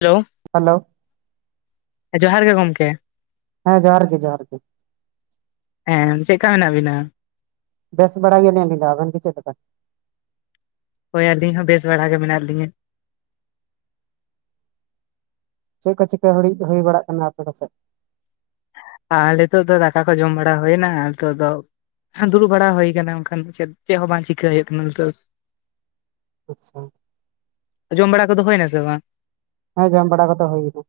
Hello, hello, ᱡᱚᱦᱟᱨ ᱜᱮ ᱜᱚᱢᱠᱮ᱾ ᱦᱮᱸ ᱡᱚᱦᱟᱨ ᱜᱮ ᱡᱚᱦᱟᱨᱜ ᱜᱮ᱾ ᱦᱮᱸ ᱪᱮᱫᱠᱟ ᱢᱮᱱᱟᱜ ᱵᱤᱱᱟ? ᱵᱮᱥ ᱵᱟᱲᱟᱟ ᱜᱮ ᱱᱤᱭᱟᱹ ᱫᱚ ᱟᱵᱮᱱ ᱜᱮ ᱪᱮᱫ ᱞᱮᱠᱟ? ᱦᱳᱭ ᱟᱹᱞᱤᱧ ᱦᱚᱸ ᱵᱮᱥ ᱵᱟᱲᱟᱟ ᱜᱮ ᱢᱮᱱᱟᱜ ᱞᱤᱧᱟᱹ᱾ ᱪᱮᱫ ᱠᱚ ᱪᱤᱠᱟᱹ ᱦᱩᱲᱤᱡ ᱦᱩᱭ ᱵᱟᱲᱟᱜ ᱠᱟᱱᱟ ᱟᱯᱮ ᱠᱚ ᱥᱮᱫ? ᱟᱨ ᱱᱤᱛᱚᱜ ᱫᱚ ᱫᱟᱠᱟ ᱠᱚ ᱡᱚᱢ ᱵᱟᱲᱟ ᱦᱩᱭᱱᱟ ᱱᱤᱛᱚᱜ ᱫᱚ, ᱦᱮᱸ ᱫᱩᱲᱩᱵ ᱵᱟᱲᱟ ᱦᱩᱭ ᱠᱟᱱᱟ ᱵᱟᱠᱷᱟᱱ ᱫᱚ ᱪᱮᱫ ᱪᱮᱫ ᱦᱚᱸ ᱵᱟᱝ ᱪᱤᱠᱟᱹᱭ ᱦᱩᱭᱩᱜ ᱠᱟᱱᱟ ᱱᱤᱛᱚᱜ ᱫᱚ᱾ ᱟᱪᱪᱷᱟ, ᱡᱚᱢ ᱵᱟᱲᱟ ᱠᱚᱫᱚ ᱦᱩᱭᱱᱟ ᱥᱮ ᱵᱟᱝ? ᱦᱮᱸ ᱡᱚᱢ ᱵᱟᱲᱟ ᱠᱚᱫᱚ ᱦᱩᱭᱟᱱᱟ᱾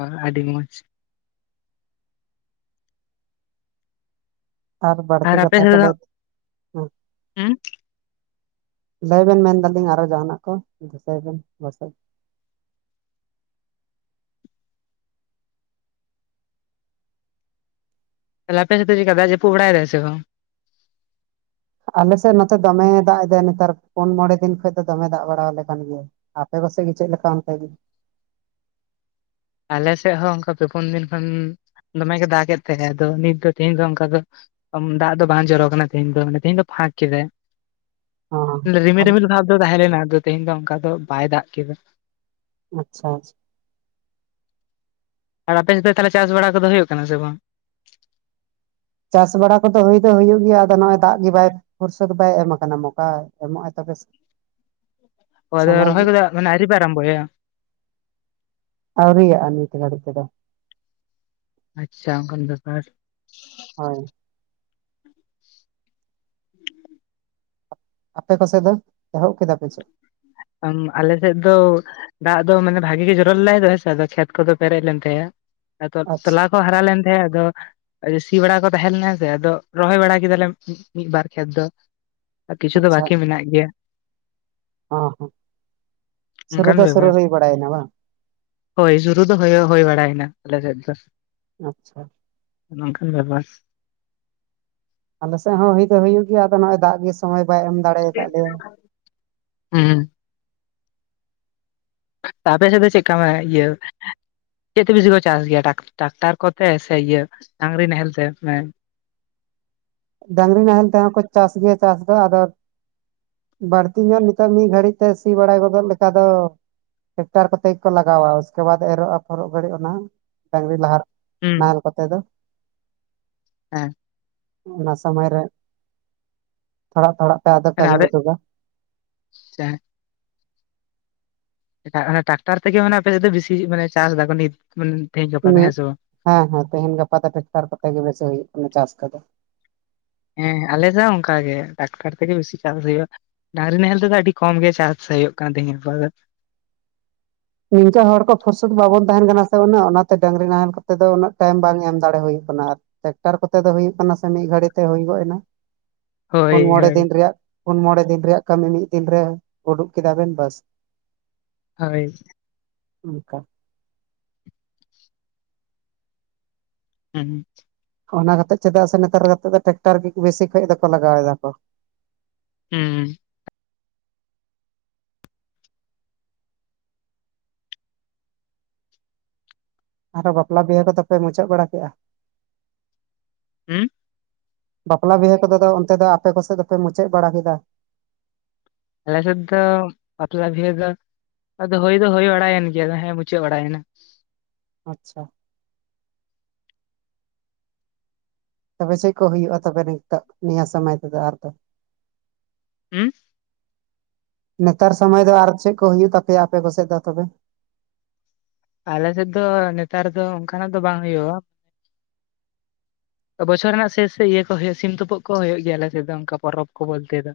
ᱚ ᱟᱹᱰᱤ ᱢᱚᱡᱽ, ᱟᱨ ᱵᱟᱲᱛᱤ ᱟᱯᱮ ᱠᱟᱛᱷᱟ ᱥᱮᱫ ᱠᱚ ᱫᱚ ᱞᱟᱹᱭ ᱦᱩᱸ ᱞᱟᱹᱭ ᱵᱮᱱ ᱢᱮᱱᱫᱟᱞᱤᱧ ᱟᱨᱦᱚ ᱡᱟᱦᱟᱱᱟᱜ ᱠᱚ ᱫᱤᱥᱟᱹᱭ ᱵᱮᱱ? ᱛᱟᱦᱮ ᱟᱯᱮ ᱥᱮᱫ ᱫᱚ ᱪᱮᱠᱟ ᱫᱟᱜ ᱡᱟᱹᱯᱩ ᱵᱟᱲᱟᱭ ᱫᱟᱭ ᱥᱮ ᱵᱟᱝ? ᱟᱞᱮᱥᱮᱫ ᱱᱚᱛᱮ ᱫᱚᱢᱮ ᱫᱟᱜ ᱮᱫᱟᱭ ᱱᱮᱛᱟᱨ ᱯᱩᱱ ᱢᱚᱬᱮ ᱫᱤᱱ ᱠᱷᱚᱱ ᱫᱚ ᱫᱚᱢᱮ ᱫᱟᱜ ᱵᱟᱲᱟᱣᱟᱞᱮ ᱠᱟᱱ ᱜᱮᱭᱟ᱾ ᱟᱯᱮ ᱠᱚᱥᱮᱜ ᱜᱮ ᱪᱮᱫ ᱞᱮᱠᱟ ᱚᱱᱛᱮ ᱜᱮ? ᱟᱞᱮ ᱥᱮᱫ ᱦᱚᱸ ᱚᱱᱠᱟ ᱯᱮ ᱯᱩᱱ ᱫᱤᱱ ᱠᱷᱚᱱ ᱫᱚᱢᱮ ᱜᱮ ᱫᱟᱜ ᱮᱫ ᱛᱟᱦᱮᱸᱫ ᱟᱫᱚ ᱱᱤᱛ ᱫᱚ ᱛᱮᱦᱤᱧ ᱫᱚ ᱚᱱᱠᱟ ᱫᱚ, ᱫᱟᱜ ᱫᱚ ᱵᱟᱝ ᱡᱚᱨᱚᱜ ᱠᱟᱱᱟ ᱛᱮᱦᱮᱧ ᱫᱚ, ᱛᱤᱦᱤᱧ ᱫᱚ ᱯᱷᱟᱸᱠ ᱠᱮᱫᱟ᱾ ᱚ ᱨᱤᱢᱤᱞ ᱟᱪᱪᱷᱟ ᱨᱤᱢᱤᱞ ᱵᱷᱟᱵ ᱫᱚ ᱛᱟᱦᱮᱸᱞᱮᱱᱟ ᱟᱫᱚ ᱛᱮᱦᱤᱧ ᱫᱚ ᱚᱱᱠᱟ ᱫᱚ ᱵᱟᱭ ᱫᱟᱜ ᱠᱮᱫᱟ᱾ ᱟᱪᱪᱷᱟ ᱟᱨ ᱟᱯᱮ ᱥᱮᱫ ᱫᱚ ᱛᱟᱦᱚᱞᱮ ᱪᱟᱥ ᱵᱟᱲᱟ ᱠᱚᱫᱚ ᱦᱩᱭᱩᱜ ᱠᱟᱱᱟ ᱥᱮ ᱵᱟᱝ? ᱪᱟᱥ ᱵᱟᱲᱟ ᱠᱚᱫᱚ ᱦᱩᱭ ᱫᱚ ᱦᱩᱭᱩᱜ ᱜᱮᱭᱟ ᱟᱫᱚ ᱱᱚᱜᱚᱭ ᱫᱟᱜ ᱜᱮ ᱵᱟᱭ ᱯᱷᱚᱨᱥᱚ ᱫᱚ ᱵᱟᱭ ᱮᱢ ᱟᱠᱟᱱᱟ ᱢᱳᱠᱟᱭ ᱮᱢᱚᱜᱼ ᱟᱭ ᱛᱚᱵᱮ ᱥᱮ? ᱚ ᱟᱫᱚ ᱨᱚᱦᱚᱭ ᱠᱚᱫᱚ ᱢᱟᱱᱮ ᱟᱹᱭᱨᱤ ᱯᱮ ᱟᱨᱚᱢᱵᱚᱭᱟ? ᱟᱭᱨᱤᱭᱟᱜ-ᱟ ᱱᱤᱛ ᱜᱟᱹᱲᱤᱡ ᱛᱮᱫᱚ, ᱟᱪᱪᱷᱟ ᱚᱱᱠᱟᱱ ᱵᱮᱯᱟᱨ? ᱦᱳᱭ᱾ ᱟᱯᱮ ᱠᱚᱥᱮᱫ ᱫᱚ ᱮᱦᱚᱵ ᱠᱮᱫᱟ ᱯᱮ ᱪᱮᱫ? ᱟᱞᱮ ᱥᱮᱫ ᱫᱚ, ᱫᱟᱜ ᱫᱚ ᱢᱟᱱᱮ ᱵᱷᱟᱜᱤ ᱜᱮ ᱡᱚᱨᱚ ᱞᱮᱟᱭ ᱫᱚ ᱦᱮᱸ ᱥᱮ ᱟᱫᱚ ᱠᱷᱮᱛ ᱠᱚᱫᱚ ᱯᱮᱨᱮᱡ ᱞᱮᱱ ᱛᱟᱭᱟ ᱟᱫᱚ ᱟᱪᱪᱷᱟ ᱛᱞᱟ ᱠᱚ ᱦᱟᱨᱟ ᱞᱮᱱ ᱛᱟᱦᱮᱸ ᱟᱫᱚ ᱟ ᱥᱤ ᱵᱟᱲᱟ ᱠᱚ ᱛᱟᱦᱮᱸ ᱞᱮᱱᱟ ᱥᱮ ᱟᱫᱚ ᱨᱚᱦᱚᱭ ᱵᱟᱲᱟ ᱠᱮᱫᱟᱞᱮ ᱢᱤᱫ ᱵᱟᱨ ᱠᱷᱮᱛ ᱫᱚ᱾ ᱟᱨ ᱠᱤᱪᱷᱩ ᱫᱚ ᱵᱟᱠᱤ ᱢᱮᱱᱟᱜ ᱜᱮᱭᱟ᱾ ᱚ ᱦᱚᱸ ᱾ ᱚᱱᱠᱟᱱ ᱵᱮᱵᱟᱨ ᱦᱳᱭ ᱥᱩᱨᱩ ᱫᱚ ᱦᱭ ᱵᱟᱲᱟᱭᱮᱱᱟ ᱟᱞᱮ ᱥᱮᱫ ᱫᱚ᱾ ᱟᱪᱪᱷᱟ᱾ ᱱᱚᱝᱠᱟᱱ ᱵᱮᱯᱟᱨ ᱾ ᱟᱞᱮᱥᱮᱫ ᱦᱚᱸ ᱦᱩᱭ ᱫᱚ ᱦᱩᱭᱩᱜ ᱜᱮᱭᱟ ᱟᱫᱚ ᱱᱚᱜ ᱚᱭ ᱫᱟᱜ ᱜᱮ ᱥᱚᱢᱚᱭ ᱵᱟᱭ ᱮᱢ ᱫᱟᱲᱮ ᱟᱠᱟᱫ ᱞᱮᱭᱟ ᱦᱩᱸ᱾ ᱟᱯᱮ ᱥᱮᱫ ᱫᱚ ᱪᱮᱫᱠᱟ ᱢᱮ ᱤᱭᱟᱹ ᱪᱮᱫ ᱛᱮ ᱵᱤᱥᱤ ᱠᱚ ᱪᱟᱥ ᱜᱮᱭᱟ ᱴᱟᱠᱴᱟᱨ ᱠᱚᱛᱮ ᱥᱮ ᱤᱭᱟᱹ ᱰᱟᱝᱨᱤ ᱱᱟᱦᱮᱞ ᱛᱮ? ᱰᱟᱝᱨᱤ ᱱᱟᱦᱮᱞ ᱛᱮᱦᱚᱸ ᱠᱚ ᱪᱟᱥ ᱜᱮᱭᱟ ᱪᱟᱥ ᱫᱚ ᱟᱫᱚ ᱵᱟᱹᱲᱛᱤ ᱧᱚᱜ ᱱᱤᱛᱚᱜ ᱢᱤᱫ ᱜᱷᱟᱹᱲᱤᱡ ᱛᱮ ᱥᱤ ᱵᱟᱲᱟᱭ ᱜᱚᱫᱚᱜ ᱞᱮᱠᱟ ᱫᱚ ᱴᱮᱠᱴᱟᱨ ᱠᱚᱛᱮ ᱜᱮᱠᱚ ᱞᱟᱜᱟᱣᱟ ᱩᱥᱠᱮ ᱵᱟᱫᱽ ᱮᱨᱚᱜ ᱟᱯᱷᱚᱨᱚᱜ ᱜᱷᱟᱹᱲᱤᱡ ᱚᱱᱟ ᱰᱟᱝᱨᱤ ᱞᱟᱦᱟ ᱟᱨ ᱟᱯᱮ ᱫᱚ? ᱦᱮᱸ ᱚᱱᱟ ᱥᱚᱢᱚᱭ ᱨᱮ ᱛᱷᱚᱲᱟ ᱛᱷᱚᱲᱟ ᱯᱮ ᱟᱫᱚ ᱠᱟᱹᱢᱤ ᱩᱴᱩᱠᱟ᱾ ᱪ [unintelligible] ᱚᱱᱟ ᱴᱟᱠᱴᱟᱨ ᱛᱮ ᱜᱮ ᱢᱟᱱᱮ ᱟᱯᱮ ᱥᱮᱫ ᱫᱚ ᱵᱤᱥᱤ ᱢᱟᱱᱮ ᱪᱟᱥ ᱫᱟᱠᱚ ᱱᱤᱛ ᱛᱮᱦᱤᱧ ᱜᱟᱯᱟ ᱫᱚ ᱦᱮᱸ ᱥᱮ ᱵᱟᱝ? ᱦᱮᱸ ᱦᱮᱸ ᱛᱮᱦᱮᱧ ᱜᱟᱯᱟ ᱫᱚ ᱴᱮᱠᱴᱟᱨ ᱠᱚ ᱛᱮ ᱜᱮ ᱵᱮᱥᱤ ᱦᱩᱭᱩᱜ ᱠᱟᱱᱟ ᱪᱟᱥ ᱠᱚ ᱫᱚ᱾ ᱦᱮᱸ ᱟᱞᱮ ᱫᱚ ᱚᱱᱠᱟ ᱜᱮ ᱴᱟᱠᱴᱟᱨ ᱛᱮᱜᱮ ᱵᱮᱥᱤ ᱪᱟᱥ ᱦᱩᱭᱩᱜᱼᱟ᱾ ᱰᱟᱝᱨᱤ ᱱᱟᱦᱮᱞ ᱛᱮ ᱫᱚ ᱟᱹᱰᱤ ᱠᱚᱢ ᱜᱮ ᱪᱟᱥ ᱦᱩᱭᱩᱜ ᱠᱟᱱᱟ ᱛᱮᱦᱮᱧ ᱜᱟᱯᱟ ᱫᱚ᱾ ᱱᱤᱝᱠᱟᱹ ᱦᱚᱲ ᱠᱚ ᱯᱷᱩᱨᱥᱚᱛ ᱵᱟᱵᱚᱱ ᱛᱟᱦᱮᱸᱱ ᱠᱟᱱᱟ ᱥᱮ ᱩᱱᱟᱹᱜ ᱚᱱᱟ ᱛᱮ ᱰᱟᱺᱝᱨᱤ ᱱᱟᱦᱮᱞ ᱠᱚ ᱛᱮ ᱫᱚ ᱩᱱᱟᱹᱜ ᱴᱟᱭᱤᱢ ᱵᱟᱝ ᱮᱢ ᱫᱟᱲᱮ ᱦᱩᱭᱩᱜ ᱠᱟᱱᱟ ᱟᱨ᱾ ᱴᱮᱠᱴᱟᱨ ᱠᱚᱛᱮ ᱫᱚ ᱦᱩᱭᱩᱜ ᱠᱟᱱᱟ ᱥᱮ ᱢᱤᱫ ᱜᱷᱟᱹᱲᱤ ᱛᱮ ᱦᱩᱭ ᱜᱚᱫ ᱮᱱᱟ᱾ ᱦᱳᱭ ᱯᱩᱱ ᱢᱚᱬᱮ ᱦᱳᱭ ᱫᱤᱱ ᱨᱮᱭᱟᱜ ᱯᱩᱱ ᱢᱚᱬᱮ ᱫᱤᱱ ᱨᱮᱭᱟᱜ ᱠᱟᱹᱢᱤ ᱢᱤᱫ ᱫᱤᱱ ᱨᱮ ᱩᱰᱩᱠ ᱠᱮᱫᱟ ᱵᱤᱱ ᱵᱟᱹᱥ᱾ ᱦᱳᱭ᱾ ᱚᱱᱠᱟ᱾ ᱦᱮᱸ᱾ ᱚᱱᱟ ᱠᱟᱛᱮᱫ ᱪᱮᱫᱟᱜ ᱥᱮ ᱱᱮᱛᱟᱨ ᱠᱟᱛᱮᱜ ᱫᱚ ᱴᱨᱟᱠᱴᱟᱨ ᱜᱮᱠᱚ ᱵᱮᱥᱤ ᱠᱷᱚᱡ ᱫᱚ ᱠᱚ ᱞᱟᱜᱟᱣ ᱫᱟ ᱠᱚ᱾ ᱦᱩᱸ᱾ ᱟᱫᱚ ᱵᱟᱯᱞᱟ ᱵᱤᱦᱟᱹ ᱠᱚ ᱫᱚ ᱯᱮ ᱢᱩᱪᱟᱹᱫ ᱵᱟᱲᱟ ᱠᱮᱜᱼᱟ? ᱦᱩᱸ ᱵᱟᱯᱞᱟ ᱵᱤᱦᱟᱹ ᱠᱚ ᱫᱚ ᱟᱫᱚ ᱚᱱᱛᱮ ᱫᱚ ᱟᱯᱮ ᱠᱚᱥᱮᱫ ᱫᱚ ᱯᱮ ᱢᱩᱪᱟᱹᱫ ᱵᱟᱲᱟ ᱠᱮᱫᱟ? ᱟᱞᱮ ᱥᱮᱫ ᱫᱚ ᱵᱟᱯᱞᱟ ᱵᱤᱦᱟᱹ ᱫᱚ ᱟᱫᱚ ᱦᱩᱭ ᱫᱚ ᱦᱩᱭ ᱵᱟᱲᱟᱭᱮᱱ ᱜᱮᱭᱟ ᱦᱮᱸ ᱢᱩᱪᱟᱹᱫ ᱵᱟᱲᱟᱭᱮᱱᱟ᱾ ᱟᱪᱪᱷᱟ᱾ ᱛᱚᱵᱮ ᱪᱮᱫ ᱠᱚ ᱦᱩᱭᱩᱜᱼᱟ ᱛᱚᱵᱮ ᱱᱤᱛᱚᱜ ᱱᱤᱭᱟᱹ ᱥᱚᱢᱚᱭ ᱛᱮᱫᱚ ᱟᱨ ᱫᱚ? ᱦᱩᱸ ᱱᱮᱛᱟᱨ ᱥᱚᱢᱚᱭ ᱫᱚ ᱟᱨ ᱪᱮᱫ ᱠᱚ ᱦᱩᱭᱩᱜ ᱛᱟᱯᱮᱭᱟ ᱟᱯᱮ ᱠᱚᱥᱮᱫ ᱫᱚ ᱛᱚᱵᱮ? ᱟᱞᱮ ᱥᱮᱫ ᱫᱚ ᱱᱮᱛᱟᱨ ᱫᱚ ᱚᱱᱠᱟᱱᱟᱜ ᱫᱚ ᱵᱟᱝ ᱦᱩᱭᱩᱜᱼᱟ᱾ ᱵᱚᱪᱷᱚᱨ ᱨᱮᱱᱟᱜ ᱥᱮᱥ ᱥᱮᱫ ᱤᱭᱟᱹ ᱠᱚ ᱦᱩᱭᱩᱜᱼᱟ ᱥᱤᱢ ᱛᱩᱯᱩᱜ ᱠᱚ ᱦᱩᱭᱩᱜ ᱜᱮᱭᱟ ᱟᱞᱮ ᱥᱮᱫ ᱫᱚ ᱚᱱᱠᱟ ᱯᱚᱨᱚᱵᱽ ᱠᱚ ᱵᱚᱞᱛᱮ ᱫᱚ᱾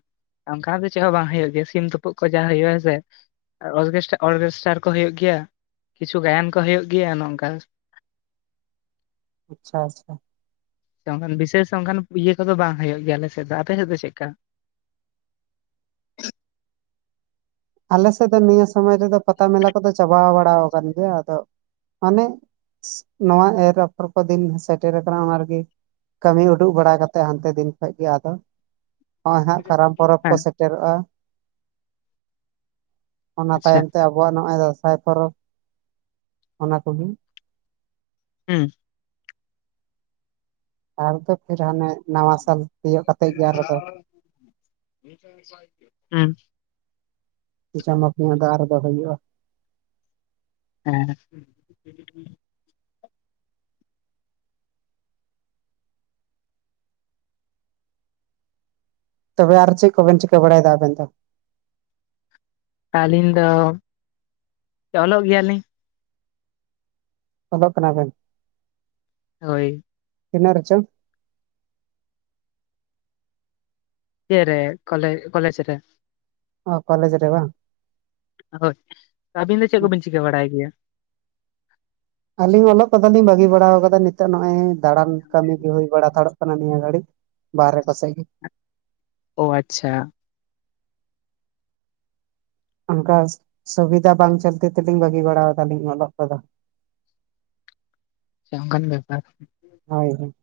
ᱚᱱᱠᱟ ᱫᱚ ᱪᱮᱫ ᱦᱚᱸ ᱵᱟᱝ ᱦᱩᱭᱩᱜ ᱜᱮᱭᱟ ᱥᱤᱢ ᱛᱩᱯᱩᱜ ᱠᱚ ᱡᱟ ᱦᱩᱭᱩᱜᱼᱟ ᱦᱮᱥᱮ᱾ ᱟᱨ ᱚᱨᱠᱮᱥᱴ ᱚᱨᱠᱮᱥᱴᱟᱨ ᱠᱚ ᱦᱩᱭᱩᱜ ᱜᱮᱭᱟ᱾ ᱠᱤᱪᱷᱩ ᱜᱟᱭᱟᱱ ᱠᱚ ᱦᱩᱭᱩᱜ ᱜᱮᱭᱟ ᱱᱚᱝᱠᱟ᱾ ᱟᱪᱪᱷᱟ ᱟᱪᱪᱷᱟ᱾ ᱚᱱᱠᱟᱱ ᱵᱤᱥᱮᱥ ᱚᱱᱠᱟᱱ ᱤᱭᱟᱹ ᱠᱚ ᱫᱚ ᱵᱟᱝ ᱦᱩᱭᱩᱜ ᱜᱮᱭᱟ ᱟᱞᱮ ᱥᱮᱫ ᱫᱚ, ᱟᱯᱮ ᱥᱮᱫ ᱫᱚ ᱪᱮᱫ ᱠᱟ? ᱟᱞᱮ ᱥᱮᱫ ᱫᱚ ᱱᱤᱭᱟᱹ ᱥᱚᱢᱚᱭ ᱨᱮᱫᱚ ᱯᱟᱛᱟ ᱢᱮᱞᱟ ᱠᱚ ᱫᱚ ᱪᱟᱵᱟ ᱵᱟᱲᱟ ᱠᱟᱱ ᱜᱮᱭᱟ, ᱟᱫᱚ ᱢᱟᱱᱮ ᱱᱚᱣᱟ ᱮᱨ ᱟᱯᱷᱚᱨ ᱠᱚ ᱫᱤᱱ ᱥᱮᱴᱮᱨ ᱠᱟᱱᱟ ᱚᱱᱟ ᱨᱮ ᱜᱤ, ᱠᱟᱹᱢᱤ ᱩᱰᱩᱜ ᱵᱟᱲᱟ ᱠᱟᱛᱮ ᱦᱟᱱᱛᱮ ᱫᱤᱱ ᱠᱷᱚᱡ ᱜᱮ ᱟᱫᱚ, ᱱᱚᱜᱼᱚᱭ ᱦᱟᱸᱜ ᱠᱟᱨᱟᱢ ᱯᱚᱨᱚᱵᱽ ᱠᱚ ᱦᱮᱸ ᱥᱮᱴᱮᱨᱚᱜᱼᱟ᱾ ᱚᱱᱟ ᱟᱪᱪᱷᱟ ᱛᱟᱭᱚᱢ ᱛᱮ ᱟᱵᱚᱣᱟᱜ ᱱᱚᱜᱼᱚᱭ ᱫᱟᱸᱥᱟᱭ ᱯᱚᱨᱚᱵᱽ ᱚᱱᱟ ᱠᱚ ᱜᱤ, ᱦᱩᱸ ᱟᱨ ᱫᱚ ᱯᱷᱤᱨ ᱦᱟᱱᱮ ᱱᱟᱣᱟ ᱥᱟᱞ ᱛᱤᱭᱳᱜ ᱠᱟᱛᱮᱜ ᱜᱮ ᱟᱨᱚ ᱫᱚ ᱦᱩᱸ ᱪᱟᱢᱯᱤᱭ ᱱᱤᱭᱟᱹ ᱫᱷᱟᱣ ᱟᱨ ᱫᱚᱦᱚᱭ ᱦᱩᱭᱩᱜᱼᱟ ᱦᱮᱸ ᱛᱚᱵᱮ ᱟᱨ ᱪᱮᱫ ᱠᱚᱵᱮᱱ ᱪᱤᱠᱟᱹ ᱵᱟᱲᱟᱭ ᱮᱫᱟ ᱟᱵᱮᱱ ᱫᱚ? ᱟᱹᱞᱤᱧ ᱫᱚ ᱚᱞᱚᱜ ᱜᱮᱭᱟᱞᱤᱧ, ᱚᱞᱚᱜ ᱠᱟᱱᱟ ᱵᱮᱱ? ᱦᱳᱭ ᱛᱤᱱᱟ‍ᱹᱜ ᱨᱮ ᱪᱚᱝ? ᱤᱭᱟᱹ ᱨᱮ ᱠᱚᱞᱮ ᱠᱚᱞᱮᱡᱽ ᱨᱮ, ᱚ ᱠᱚᱞᱮᱡᱽ ᱨᱮ ᱵᱟᱝ? ᱦᱳᱭ, ᱟᱹᱵᱤᱱ ᱫᱚ ᱪᱮᱫ ᱠᱚᱵᱤᱱ ᱪᱤᱠᱟᱹ ᱵᱟᱰᱟᱭ ᱜᱮᱭᱟ? ᱟᱹᱞᱤᱧ ᱚᱞᱚᱜ ᱠᱚᱫᱚ ᱞᱤᱧ ᱵᱟᱹᱜᱤ ᱵᱟᱲᱟ ᱟᱠᱟᱫᱟ, ᱱᱤᱛᱚᱜ ᱱᱚᱜ ᱚᱭ ᱫᱟᱬᱟᱱ ᱠᱟᱹᱢᱤ ᱜᱮ ᱦᱩᱭ ᱵᱟᱲᱟ ᱛᱷᱟᱲᱚᱜ ᱠᱟᱱᱟ ᱱᱤᱭᱟᱹ ᱜᱷᱟᱹᱲᱤᱡ, ᱵᱟᱨᱦᱮ ᱠᱚᱥᱮᱡ ᱜᱮ, ᱚ ᱟᱪᱪᱷᱟ, ᱚᱱᱠᱟ ᱥᱩᱵᱤᱫᱷᱟ ᱵᱟᱝ ᱪᱚᱞᱛᱤ ᱛᱮᱞᱤᱧ ᱵᱟᱹᱜᱤ ᱵᱟᱲᱟ ᱫᱟᱞᱤᱧ ᱚᱞᱚᱜ ᱠᱚ ᱫᱚ᱾ ᱚᱱᱠᱟᱱ ᱵᱮᱯᱟᱨ, ᱦᱳᱭ, ᱦᱳᱭ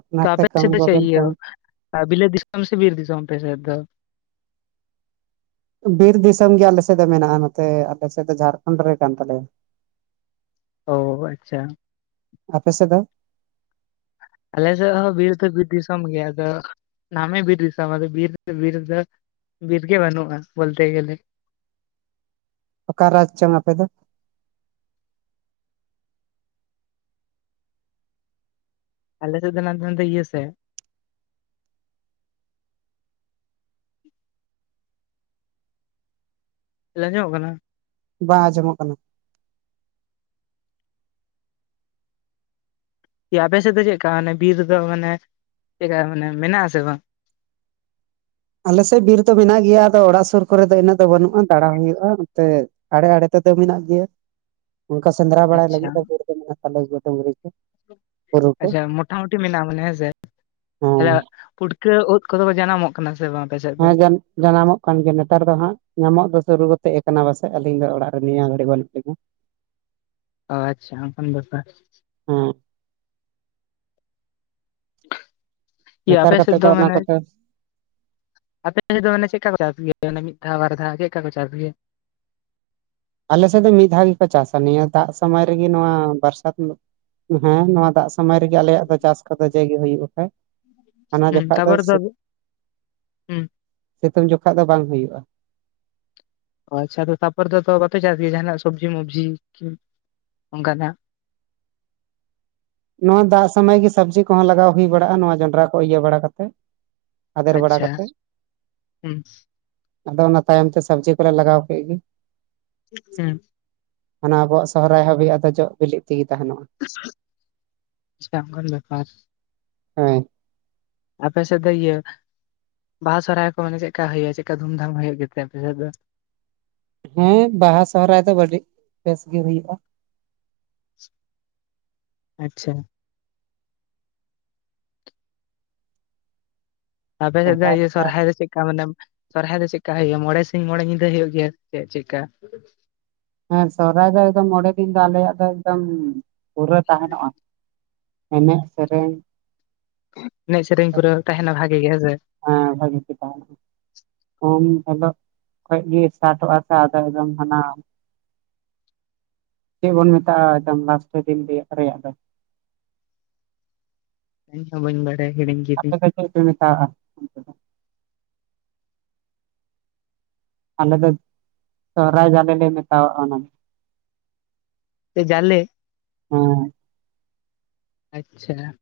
ᱚᱱᱟᱛᱮ ᱠᱟᱯᱮ ᱠᱟᱹᱢᱤ ᱥᱮᱫ ᱫᱚ ᱪᱮᱭ ᱵᱟᱵᱮᱱ ᱤᱭᱟᱹ, ᱠᱟᱹᱢᱤ ᱵᱤᱞᱟᱛ ᱫᱤᱥᱚᱢ ᱥᱮ ᱵᱤᱨ ᱫᱤᱥᱚᱢ ᱟᱯᱮᱥᱮᱫ ᱫᱚ? ᱵᱤᱨ ᱫᱤᱥᱚᱢ ᱜᱮ ᱟᱞᱮᱥᱮᱫ ᱫᱚ ᱢᱮᱱᱟᱜᱼᱟ, ᱱᱚᱛᱮ ᱟᱯᱮᱥᱮᱫ ᱫᱚ ᱡᱷᱟᱲᱠᱷᱚᱸᱰ ᱨᱮ ᱠᱟᱱ ᱛᱟᱞᱮᱭᱟ᱾ ᱚ ᱟᱪᱪᱷᱟ᱾ ᱟᱯᱮᱥᱮᱫ ᱫᱚ? ᱟᱞᱮᱥᱮᱫ ᱦᱚᱸ ᱵᱤᱨ ᱫᱚ ᱵᱤᱨ ᱫᱤᱥᱚᱢ ᱜᱮ, ᱟᱫᱚ ᱱᱟᱢᱮ ᱵᱤᱨ ᱫᱤᱥᱚᱢ, ᱵᱤᱨ ᱵᱤᱨ ᱫᱟᱹ ᱵᱤᱨ ᱜᱮ ᱵᱟᱹᱱᱩᱜᱼᱟ ᱵᱚᱞᱛᱮ ᱜᱮᱞᱮ ᱾ ᱚᱠᱟ ᱨᱟᱡᱽ ᱪᱚᱝ ᱟᱯᱮ ᱫᱚ? ᱟᱞᱮ ᱫᱚ ᱠᱟᱱᱟᱞᱮ ᱚᱱᱛᱮ ᱤᱭᱟᱹ ᱥᱮᱜ, ᱞᱟᱸᱡᱚᱜ ᱠᱟᱱᱟ? ᱵᱟᱝ ᱟᱸᱡᱚᱢᱚᱜ ᱠᱟᱱᱟ᱾ ᱡᱮ ᱟᱯᱮᱥᱮᱫ ᱫᱚ ᱪᱮᱫᱠᱟ ᱢᱟᱱᱮ ᱵᱤᱨᱫᱚ, ᱢᱟᱱᱮ ᱪᱮᱫᱠᱟ ᱢᱟᱱᱮ ᱢᱮᱱᱟᱜ ᱟᱥᱮ ᱵᱟᱝ? ᱟᱞᱮᱥᱮᱫ ᱵᱤᱨ ᱫᱚ ᱢᱮᱱᱟᱜ ᱜᱮᱭᱟ, ᱟᱫᱚ ᱚᱲᱟᱜ ᱥᱩᱨ ᱠᱚᱨᱮ ᱫᱚ ᱤᱱᱟᱹᱜ ᱫᱚ ᱵᱟᱹᱱᱩᱜᱼᱟ ᱫᱟᱬᱟ ᱦᱩᱭᱩᱜᱼᱟ᱾ ᱛᱮ ᱟᱲᱮ ᱟᱲᱮ ᱛᱮᱫᱚ ᱢᱮᱱᱟᱜ ᱜᱮᱭᱟ, ᱚᱱᱠᱟ ᱥᱮᱸᱫᱽᱨᱟ ᱵᱟᱲᱟᱭ ᱟᱪᱪᱷᱟ ᱞᱟᱹᱜᱤᱫ ᱫᱚ ᱵᱤᱨ ᱢᱮᱱᱟᱜ ᱛᱟᱞᱮ ᱜᱮᱭᱟ ᱰᱩᱝᱨᱤ ᱠᱩ᱾ ᱟᱪᱪᱷᱟ ᱢᱳᱴᱟᱢᱩᱴᱤ ᱢᱮᱱᱟᱜᱼᱟ ᱢᱟᱱᱮ ᱦᱮᱸᱥᱮ ᱦᱮᱸ [unintelligible] ᱯᱩᱴᱠᱟᱹ ᱩᱫ ᱠᱚᱫᱚ ᱠᱚ ᱡᱟᱱᱟᱢᱚᱜ ᱠᱟᱱᱟ ᱥᱮ ᱵᱟᱝ? ᱟᱯᱮ ᱥᱮᱫ ᱫᱚ ᱦᱮᱸ ᱡᱟᱹᱱᱤᱡ ᱡᱟᱱᱟᱢᱚᱜ ᱫᱚᱠᱟᱱ ᱜᱮ ᱱᱮᱛᱟᱨ ᱫᱚ ᱦᱟᱸᱜ ᱧᱟᱢᱚᱜ ᱫᱚ ᱥᱩᱨᱩ ᱠᱟᱛᱮᱜ ᱠᱟᱱᱟ ᱯᱟᱥᱮ ᱟᱹᱞᱤᱧ ᱫᱚ ᱚᱲᱟᱜ ᱨᱮ ᱱᱮᱭᱟ ᱜᱷᱟᱹᱲᱤ ᱵᱟᱹᱱᱩᱜ ᱞᱤᱧᱟᱹ᱾ ᱚ ᱟᱪᱪᱷᱟ ᱚᱝᱠᱟᱱ ᱵᱮᱯᱟᱨ, ᱦᱩᱸ ᱠᱤ ᱱᱮᱛᱟᱨ ᱟᱯᱮ ᱥᱮᱫ ᱠᱟᱛᱮᱫ ᱫᱚ ᱚᱱᱟ ᱢᱟᱱᱮ ᱠᱚᱫᱚ ᱟᱯᱮ ᱥᱮᱫ ᱫᱚ ᱢᱟᱱᱮ ᱪᱮᱫ ᱞᱮᱠᱟ ᱠᱚ ᱪᱟᱥ ᱜᱮᱭᱟ ᱚᱱᱮ ᱢᱤᱫ ᱫᱷᱟᱣ ᱵᱟᱨ ᱫᱷᱟᱣ ᱪᱮᱫ ᱠᱚ ᱪᱟᱥ ᱜᱮᱭᱟ? ᱟᱞᱮᱥᱮᱫ ᱫᱚ ᱢᱤᱫ ᱫᱷᱟᱣ ᱜᱮᱠᱚ ᱪᱟᱥᱟ ᱱᱤᱭᱟᱹ ᱫᱟᱜ ᱥᱚᱢᱚᱭ ᱨᱮᱜᱮ ᱱᱚᱣᱟ [unintelligible] ᱦᱮᱸ ᱱᱚᱣᱟ ᱫᱟᱜ ᱥᱚᱢᱚᱭ ᱨᱮᱜᱮ ᱟᱞᱮᱭᱟᱜ ᱫᱚ ᱪᱟᱥ ᱠᱚᱫᱚ ᱡᱟᱜᱮ ᱦᱩᱭᱩᱜ-ᱟ ᱥᱮ ᱦᱟᱱᱟ ᱦᱩᱸ ᱡᱚᱠᱷᱟ ᱫᱚ, ᱛᱟᱯᱚᱨ ᱦᱩᱸ ᱥᱤᱛᱩᱝ ᱡᱚᱠᱷᱟ ᱫᱚ ᱵᱟᱝ ᱦᱩᱭᱩᱜᱼᱟ᱾ ᱚ ᱟᱪᱪᱷᱟ ᱛᱟᱨᱯᱚᱨ ᱫᱚᱛᱚ ᱵᱟᱯᱮ ᱪᱟᱥ ᱜᱮᱭᱟ ᱡᱟᱦᱟᱱᱟᱜ ᱥᱚᱵᱡᱤ ᱢᱚᱵᱡᱤ ᱚᱱᱠᱟᱱᱟᱜ? ᱱᱚᱣᱟ ᱫᱟᱜ ᱥᱚᱢᱚᱭ ᱜᱮ ᱥᱚᱵᱽᱡᱤ ᱠᱚᱦᱚᱸ ᱞᱟᱜᱟᱣ ᱦᱩᱭ ᱵᱟᱲᱟᱜᱼᱟ ᱱᱚᱶᱟ ᱡᱚᱱᱰᱨᱟ ᱠᱚ ᱤᱭᱟᱹ ᱵᱟᱲᱟ ᱠᱟᱛᱮᱫ᱾ ᱟᱫᱮᱨ ᱵᱟᱲᱟ ᱟᱪᱪᱷᱟ ᱠᱟᱛᱮᱜ᱾ ᱦᱩᱸ ᱟᱫᱚ ᱚᱱᱟ ᱛᱟᱭᱚᱢ ᱛᱮ ᱥᱚᱵᱽᱡᱤ ᱠᱚᱞᱮ ᱞᱟᱜᱟᱣ ᱠᱮᱜ ᱜᱮ᱾ ᱦᱮᱸ ᱢᱟᱱᱮ ᱟᱵᱚᱣᱟᱜ ᱥᱚᱦᱨᱟᱭ ᱦᱟᱹᱵᱤᱡ ᱟᱫᱚ ᱡᱚᱜ ᱵᱤᱞᱤᱜ ᱛᱮᱜᱮ ᱛᱟᱦᱮᱱᱚᱜᱼᱟ᱾ [unintelligible] ᱟᱪᱪᱷᱟ ᱚᱱᱠᱟᱱ ᱵᱮᱯᱟᱨ ᱦᱮᱸ ᱟᱯᱮᱥᱮᱫ ᱫᱚ ᱤᱭᱟᱹ, ᱵᱟᱦᱟ ᱥᱚᱦᱨᱟᱭ ᱠᱚ ᱢᱟᱱᱮ ᱪᱮᱫᱠᱟ ᱦᱩᱭᱩᱜᱼᱟ ᱪᱮᱫᱠᱟ ᱫᱷᱩᱢᱫᱷᱟᱢ ᱦᱩᱭᱩᱜ ᱜᱮᱛᱮ ᱟᱯᱮᱥᱮᱫ ᱫᱚ? ᱦᱮᱸ ᱵᱟᱦᱟ ᱥᱚᱦᱨᱟᱭ ᱫᱚ ᱟᱹᱰᱤ ᱵᱮᱥ ᱜᱤ ᱦᱩᱭᱩᱜᱼᱟ᱾ ᱟᱪᱪᱷᱟ ᱟᱯᱮ ᱥᱮᱫ ᱫᱚ ᱤᱭᱟᱹ ᱥᱚᱦᱨᱟᱭ ᱫᱚ ᱪᱮᱫ ᱠᱟ ᱢᱟᱱᱮ ᱥᱚᱨᱦᱟᱭ ᱫᱚ ᱪᱮᱫᱠᱟ ᱦᱩᱭᱩᱜᱼᱟ ᱢᱚᱬᱮ ᱥᱤᱧ ᱢᱚᱬᱮ ᱧᱤᱫᱟᱹ ᱦᱩᱭᱩᱜ ᱜᱮᱭᱟ ᱪᱮᱫ ᱪᱮᱫᱠᱟ? ᱦᱮᱸ ᱥᱚᱦᱨᱟᱭ ᱫᱚ ᱮᱠᱫᱚᱢ ᱢᱚᱬᱮ ᱫᱤᱱ ᱫᱚ ᱟᱞᱮᱭᱟᱜ ᱫᱚ ᱮᱠᱫᱚᱢ ᱯᱩᱨᱟᱹ ᱛᱟᱦᱮᱱᱚᱜᱼᱟ᱾ ᱮᱱᱮᱡ ᱥᱮᱨᱮᱧ ᱮᱱᱮᱡ ᱥᱮᱨᱮᱧ ᱯᱩᱨᱟᱹ ᱛᱟᱦᱮᱱᱟ ᱵᱷᱟᱜᱤ ᱜᱮ ᱦᱮᱸ ᱥᱮ? ᱦᱮ ᱵᱷᱟᱹᱜᱤ ᱜᱮ ᱛᱟᱦᱮᱱᱟ᱾ ᱩᱢ ᱦᱤᱞᱳᱜ ᱠᱷᱚᱡ ᱜᱮ ᱮᱥᱴᱟᱴᱚᱜᱼᱟ ᱛᱚ ᱟᱫᱚ ᱮᱠᱫᱚᱢ ᱦᱟᱱᱟ ᱪᱮᱫ ᱵᱚᱱ ᱢᱮᱛᱟᱜᱼᱟ ᱮᱠᱫᱚᱢ ᱞᱟᱥᱴ ᱫᱤᱱ ᱨᱮᱭᱟᱜ ᱨᱮᱭᱟᱜ ᱫᱚ? ᱤᱧ ᱦᱚ ᱵᱟᱧ ᱵᱟᱰᱟᱭᱟ ᱦᱤᱲᱤᱧ ᱟᱯᱮ ᱠᱤᱫᱤᱧ ᱫᱚ ᱪᱮᱫ ᱯᱮ ᱢᱮᱛᱟᱣᱟᱜ-ᱟ? ᱟᱞᱮ ᱫᱚ ᱥᱚᱦᱨᱟᱭ ᱡᱟᱞᱮ ᱢᱮᱛᱟᱣᱟᱜ-ᱟ ᱚᱱᱟ ᱾ [unintelligible] ᱡᱟᱞᱮ ᱦᱩᱸ ᱟᱪᱪᱷᱟ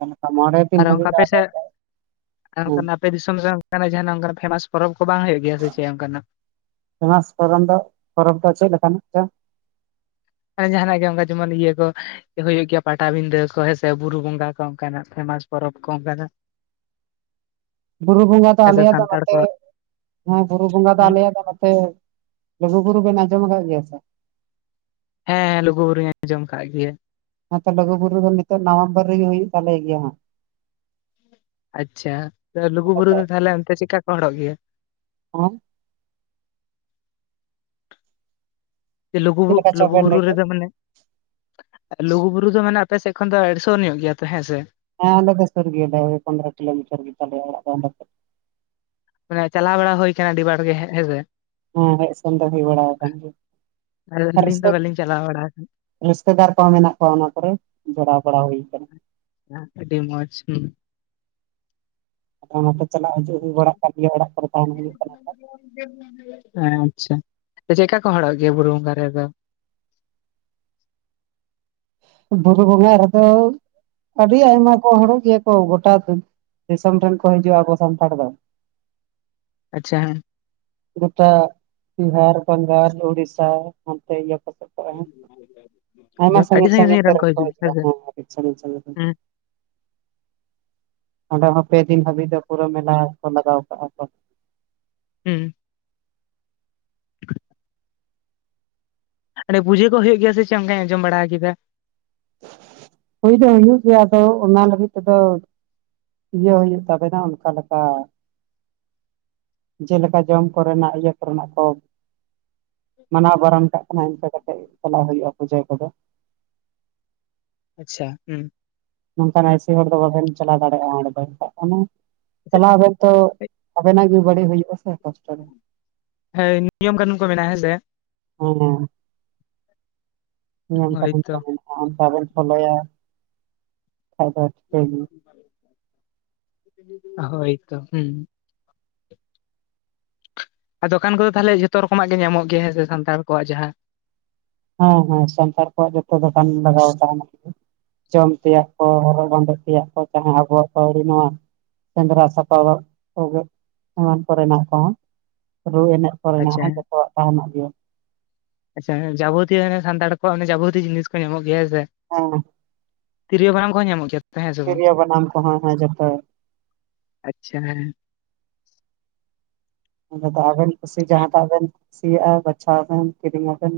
ᱦᱮᱸ ᱢᱚᱬᱮ ᱫᱤᱱ ᱟᱨ ᱚᱱᱠᱟ ᱦᱟᱹᱵᱤᱡ ᱫᱚ ᱟᱯᱮ ᱥᱮᱫ, ᱟᱞᱮᱭᱟᱜ ᱫᱚ ᱦᱮᱸ ᱚᱱᱠᱟᱱᱟᱜ ᱟᱯᱮ ᱫᱤᱥᱚᱢ ᱥᱮᱫ ᱚᱱᱠᱟᱱᱟᱜ ᱡᱟᱦᱱᱟᱜ ᱚᱱᱠᱟ ᱯᱷᱮᱢᱟᱥ ᱯᱚᱨᱚᱵᱽ ᱠᱚ ᱵᱟᱝ ᱦᱩᱭᱩᱜ ᱜᱮᱭᱟ ᱥᱮ ᱪᱮᱫ ᱚᱱᱠᱟᱱᱟᱜ? ᱯᱷᱮᱢᱟᱥ ᱯᱚᱨᱚᱱ ᱫᱚ ᱯᱚᱨᱚᱵᱽ ᱫᱚ ᱪᱮᱫ ᱞᱮᱠᱟᱱᱟᱜ ᱪᱚ? ᱢᱟᱱᱮ ᱡᱟᱦᱟᱱᱟᱜ ᱜᱮ ᱚᱱᱠᱟ ᱡᱮᱢᱚᱱ ᱤᱭᱟᱹ ᱠᱚ ᱦᱩᱭᱩᱜ ᱜᱮᱭᱟ ᱯᱟᱴᱟᱵᱤᱸᱫᱟᱹ ᱠᱚ ᱦᱮᱸᱥᱮ ᱵᱩᱨᱩ ᱵᱚᱸᱜᱟ ᱠᱚ ᱚᱱᱠᱟᱱᱟᱜ ᱯᱷᱮᱢᱟᱥ ᱯᱚᱨᱚᱵᱽ ᱠᱚ ᱚᱱᱠᱟᱱᱟᱜ? [inaudible] ᱵᱩᱨᱩ ᱵᱚᱸᱜᱟ ᱫᱚ ᱦᱮᱸ ᱥᱮ ᱟᱞᱮᱭᱟᱜ ᱫᱚ ᱥᱟᱱᱛᱟᱲ ᱱᱚᱛᱮ ᱠᱚᱣᱟᱜ ᱦᱮᱸ ᱵᱩᱨᱩ ᱵᱚᱸᱜᱟ ᱫᱚ ᱦᱮᱸ ᱟᱞᱮᱭᱟᱜ ᱱᱚᱛᱮ, ᱞᱩᱜᱩ ᱵᱩᱨᱩ ᱵᱮᱱ ᱟᱸᱡᱚᱢ ᱟᱠᱟᱫ ᱜᱮᱭᱟ ᱛᱚ? ᱦᱮᱸ ᱦᱮᱸ ᱞᱩᱜᱩ ᱵᱩᱨᱩᱧ ᱟᱸᱡᱚᱢ ᱠᱟᱜ ᱜᱮᱭᱟ᱾ ᱱᱚᱛᱮ ᱞᱩᱜᱩ ᱵᱩᱨᱩ ᱫᱚ ᱱᱤᱛᱚᱜ ᱱᱚᱵᱷᱮᱢᱵᱚᱨ ᱨᱮᱜᱮ ᱦᱩᱭᱩᱜ ᱛᱟᱞᱮ ᱜᱮᱭᱟ ᱦᱟᱸᱜ᱾ ᱟᱪᱪᱷᱟ ᱞᱩᱜᱩ ᱟᱞᱮ ᱵᱩᱨᱩ ᱫᱚ ᱦᱮᱸ ᱛᱟᱦᱚᱞᱮ ᱚᱱᱛᱮ ᱪᱤᱫᱠᱟ ᱠᱚ ᱦᱚᱲᱚᱜ ᱜᱮᱭᱟ? ᱦᱮᱸ? ᱞᱩᱜᱩ ᱪᱮᱫ ᱞᱮᱠᱟ ᱪᱚᱵᱮ ᱞᱩᱜᱩᱵᱩᱨᱩ ᱞᱟᱹᱭ ᱠᱮᱫ ᱨᱮᱫᱚ ᱢᱟᱱᱮ ᱞᱩᱜᱩ ᱵᱩᱨᱩ ᱫᱚ ᱢᱟᱱᱮ ᱟᱯᱮ ᱥᱮᱫ ᱠᱷᱚᱱ ᱫᱚ ᱫᱩᱨ ᱧᱚᱜ ᱜᱮᱭᱟ ᱛᱚ ᱦᱮᱸ ᱥᱮ? ᱦᱮᱸ ᱟᱞᱮ ᱫᱚ ᱥᱳᱨ ᱜᱮᱭᱟ [unintelligible] ᱯᱚᱱᱫᱨᱚ ᱠᱤᱞᱳᱢᱤᱴᱚᱨ ᱜᱮᱛᱟᱞᱮᱭᱟ ᱚᱲᱟᱜ ᱫᱚ᱾ ᱢᱟᱱᱮ ᱪᱟᱞᱟᱣ ᱵᱟᱲᱟ ᱦᱩᱭ ᱟᱠᱟᱱᱟ ᱟᱹᱤᱰ ᱵᱟᱨ ᱜᱮ ᱦᱮᱸ ᱥᱮ? ᱦᱮᱸ ᱦᱮᱡ ᱥᱮᱱ ᱫᱚ ᱦᱩᱭ ᱵᱟᱲᱟ ᱟᱠᱟᱱ ᱜᱮᱭᱟ ᱟᱹᱞᱤᱧ ᱫᱚ [unintelligible] ᱵᱟᱹᱞᱤᱧ ᱪᱟᱞᱟᱣ ᱵᱟᱲᱟ ᱟᱠᱟᱱᱟ᱾ ᱨᱤᱥᱛᱮᱫᱟᱨ ᱠᱚᱦᱚᱸ ᱢᱮᱱᱟᱜ ᱠᱚᱣᱟ ᱚᱱᱟ ᱠᱚᱨᱮ ᱡᱚᱲᱟᱣ ᱵᱟᱲᱟ ᱦᱩᱭ ᱠᱟᱱᱟ᱾ ᱟᱹᱰᱤ ᱢᱚᱡᱽ ᱚᱱᱟᱛᱮ ᱪᱟᱞᱟᱜ ᱦᱤᱡᱩᱜ ᱦᱩᱭ ᱵᱟᱲᱟᱜ ᱠᱟᱱ ᱜᱮᱭᱟ ᱚᱲᱟᱜ ᱠᱚᱨᱮ ᱛᱟᱦᱮᱱ ᱦᱩᱭᱩᱜ ᱠᱟᱱᱟ ᱛᱚ, ᱦᱮᱸ ᱟᱪᱪᱷᱟ ᱪᱮᱫ ᱞᱮᱠᱟ ᱠᱚ ᱦᱚᱲᱚᱜ ᱜᱮᱭᱟ ᱵᱩᱨᱩ ᱵᱚᱸᱜᱟ ᱨᱮᱫᱚ? ᱵᱩᱨᱩ ᱵᱚᱸᱜᱟ ᱨᱮᱫᱚ ᱟᱹᱰᱤ ᱟᱭᱢᱟ ᱠᱚ ᱦᱚᱲ ᱜᱮᱭᱟ ᱠᱚ ᱜᱚᱴᱟ ᱫᱤᱥᱚᱢ ᱨᱮᱱ ᱠᱚ ᱦᱤᱡᱩᱜ-ᱟ ᱟᱵᱚ ᱥᱟᱱᱛᱟᱲ ᱫᱚ᱾ ᱟᱪᱪᱷᱟ ᱦᱮᱸ, ᱜᱚᱴᱟ ᱵᱤᱦᱟᱨ ᱵᱟᱝᱜᱟᱞ ᱳᱲᱤᱥᱟ ᱦᱟᱱᱛᱮ ᱤᱭᱟᱹ ᱠᱚ ᱥᱮᱫ ᱟᱭᱢᱟ ᱟᱹᱰᱤ ᱥᱟᱺᱜᱤᱧ ᱥᱟᱺᱜᱤᱧ ᱨᱮᱱ ᱠᱚᱨᱮᱱ ᱠᱚ ᱦᱤᱡᱩᱜ ᱜᱮᱭᱟ ᱦᱤᱡᱩᱜ-ᱟ ᱦᱮᱸ ᱥᱮ ᱦᱚᱸ ᱠᱟᱹᱴᱤᱡ ᱥᱟᱺᱜᱤᱧ ᱥᱟᱺᱜᱤᱧ ᱨᱮᱱ, ᱦᱩᱸ ᱚᱸᱰᱮ ᱦᱚᱸ ᱯᱮ ᱫᱤᱱ ᱦᱟᱹᱵᱤᱡ ᱫᱚ ᱯᱩᱨᱟᱹ ᱢᱮᱞᱟ ᱠᱚ ᱞᱟᱜᱟᱣ ᱠᱟᱜ-ᱟ ᱠᱚ᱾ ᱦᱩᱸ ᱚᱱᱰᱮ ᱯᱩᱡᱟᱹ ᱠᱚ ᱦᱩᱭᱩᱜ ᱜᱮᱭᱟ ᱥᱮ ᱪᱮᱫ ᱚᱱᱠᱟᱧ ᱟᱸᱡᱚᱢ ᱵᱟᱲᱟ ᱠᱮᱫᱟ? ᱦᱩᱭ ᱫᱚ ᱦᱩᱭᱩᱜ ᱜᱮᱭᱟ ᱟᱫᱚ ᱚᱱᱟ ᱞᱟᱹᱜᱤᱫ ᱛᱮᱫᱚ ᱤᱭᱟᱹ ᱦᱩᱭᱩᱜ ᱛᱟᱵᱮᱱᱟ ᱚᱱᱠᱟ ᱞᱮᱠᱟ ᱡᱮᱞᱮᱠᱟ ᱡᱚᱢ ᱠᱚᱨᱮᱱᱟᱜ ᱤᱭᱟᱹ ᱠᱚᱨᱮᱱᱟᱜ ᱠᱚ ᱢᱟᱱᱟᱣ ᱵᱟᱨᱚᱱ ᱠᱟᱜ ᱠᱟᱱᱟ ᱤᱱᱠᱟᱹ ᱠᱟᱛᱮᱫ ᱪᱟᱞᱟᱣ ᱦᱩᱭᱩᱜ-ᱟ ᱯᱩᱡᱟᱹ ᱠᱚᱫᱚ᱾ ᱟᱪᱪᱷᱟ, ᱦᱩᱸ ᱱᱚᱝᱠᱟᱱ ᱟᱹᱭᱥᱤ ᱦᱚᱲ ᱫᱚ ᱵᱟᱝ ᱵᱮᱱ ᱪᱟᱞᱟᱣ ᱫᱟᱲᱮᱭᱟᱜ-ᱟ ᱚᱸᱰᱮ ᱫᱚ [inaudible] ᱠᱟᱱᱟ ᱪᱟᱞᱟᱣ ᱟᱵᱮᱱ ᱛᱚ ᱟᱵᱮᱱᱟᱜ ᱜᱮ ᱵᱟᱹᱲᱤᱡ ᱦᱩᱭᱩᱜ ᱟᱥᱮ ᱠᱚᱥᱴᱚ ᱫᱚ᱾ ᱦᱮᱸ ᱱᱤᱭᱚᱢ ᱠᱟᱹᱱᱩᱱ ᱠᱚ ᱢᱮᱱᱟᱜ-ᱟ ᱦᱮᱸᱥᱮ? ᱦᱮᱸ ᱱᱤᱭᱚᱢ ᱠᱟᱹᱱᱩᱱ ᱦᱳᱭᱛᱚ ᱠᱚ ᱢᱮᱱᱟᱜ-ᱟ ᱚᱱᱠᱟ ᱵᱮᱱ ᱯᱷᱚᱞᱚᱭᱟ᱾ ᱦᱳᱭ ᱛᱚ, ᱦᱩᱸ ᱟᱨ ᱫᱚᱠᱟᱱ ᱠᱚᱫᱚ ᱛᱟᱦᱚᱞᱮ ᱡᱷᱚᱛᱚ ᱨᱚᱠᱚᱢᱟᱜ ᱜᱮ ᱧᱟᱢᱚᱜ ᱜᱮᱭᱟ ᱦᱮᱸ ᱥᱮ ᱥᱟᱱᱛᱟᱲ ᱠᱚᱣᱟᱜ ᱡᱟᱦᱟᱸ ᱦᱮᱸ ᱦᱮᱸ ᱥᱟᱱᱛᱟᱲ ᱠᱚᱣᱟᱜ ᱡᱚᱛᱚ ᱫᱚᱠᱟᱱ ᱞᱟᱜᱟᱣ ᱛᱟᱦᱮᱱᱟ᱾ ᱡᱚᱢ ᱛᱮᱭᱟᱜ ᱠᱚ ᱦᱚᱨᱚᱜ ᱵᱟᱸᱫᱮ ᱛᱮᱭᱟᱜ ᱠᱚ ᱡᱟᱦᱟᱸ ᱟᱵᱚᱣᱟᱜ ᱯᱟᱣᱲᱤ ᱢᱟ ᱥᱮᱸᱫᱽᱨᱟ ᱥᱟᱯᱟᱟᱣ ᱠᱚᱜᱮ ᱮᱢᱟᱱ ᱠᱚᱨᱮᱱᱟᱜ ᱠᱚᱦᱚᱸ ᱨᱩ ᱮᱱᱮᱡ ᱠᱚᱨᱮᱱᱟᱜ ᱟᱪᱪᱷᱟ ᱦᱚᱸ ᱦᱮᱸ ᱡᱚᱛᱚᱣᱟᱜ ᱛᱟᱦᱮᱱᱚᱜ ᱜᱮᱭᱟ᱾ ᱟᱪᱪᱷᱟ ᱡᱟᱵᱚᱛᱤᱭ ᱥᱟᱱᱛᱟᱲ ᱠᱚᱣᱟᱜ ᱡᱟᱵᱚᱛᱤᱭ ᱡᱤᱱᱤᱥ ᱠᱚ ᱧᱟᱢᱚᱜ ᱜᱮᱭᱟ ᱦᱮᱸ ᱥᱮ᱾ ᱦᱚᱸ ᱛᱤᱨᱭᱳ ᱵᱟᱱᱟᱢ ᱠᱚ ᱦᱚᱸ ᱧᱟᱢᱚᱜ ᱜᱮᱭᱟ? ᱦᱮᱸ ᱥᱮ ᱵᱟᱝ ᱛᱤᱨᱭᱳ ᱵᱟᱱᱟᱢ ᱠᱚᱦᱚᱸ ᱦᱮᱸ ᱡᱚᱛᱚ᱾ ᱟᱪᱪᱷᱟ ᱦᱮᱸ ᱚᱱᱰᱮ ᱫᱚ ᱟᱵᱮᱱ ᱠᱩᱥᱤ ᱡᱟᱦᱟᱸᱴᱟᱜ ᱵᱮᱱ ᱠᱩᱥᱤᱭᱟᱜ-ᱟ ᱵᱟᱪᱷᱟᱣ ᱵᱮᱱ ᱠᱤᱨᱤᱧᱟᱵᱮᱱ᱾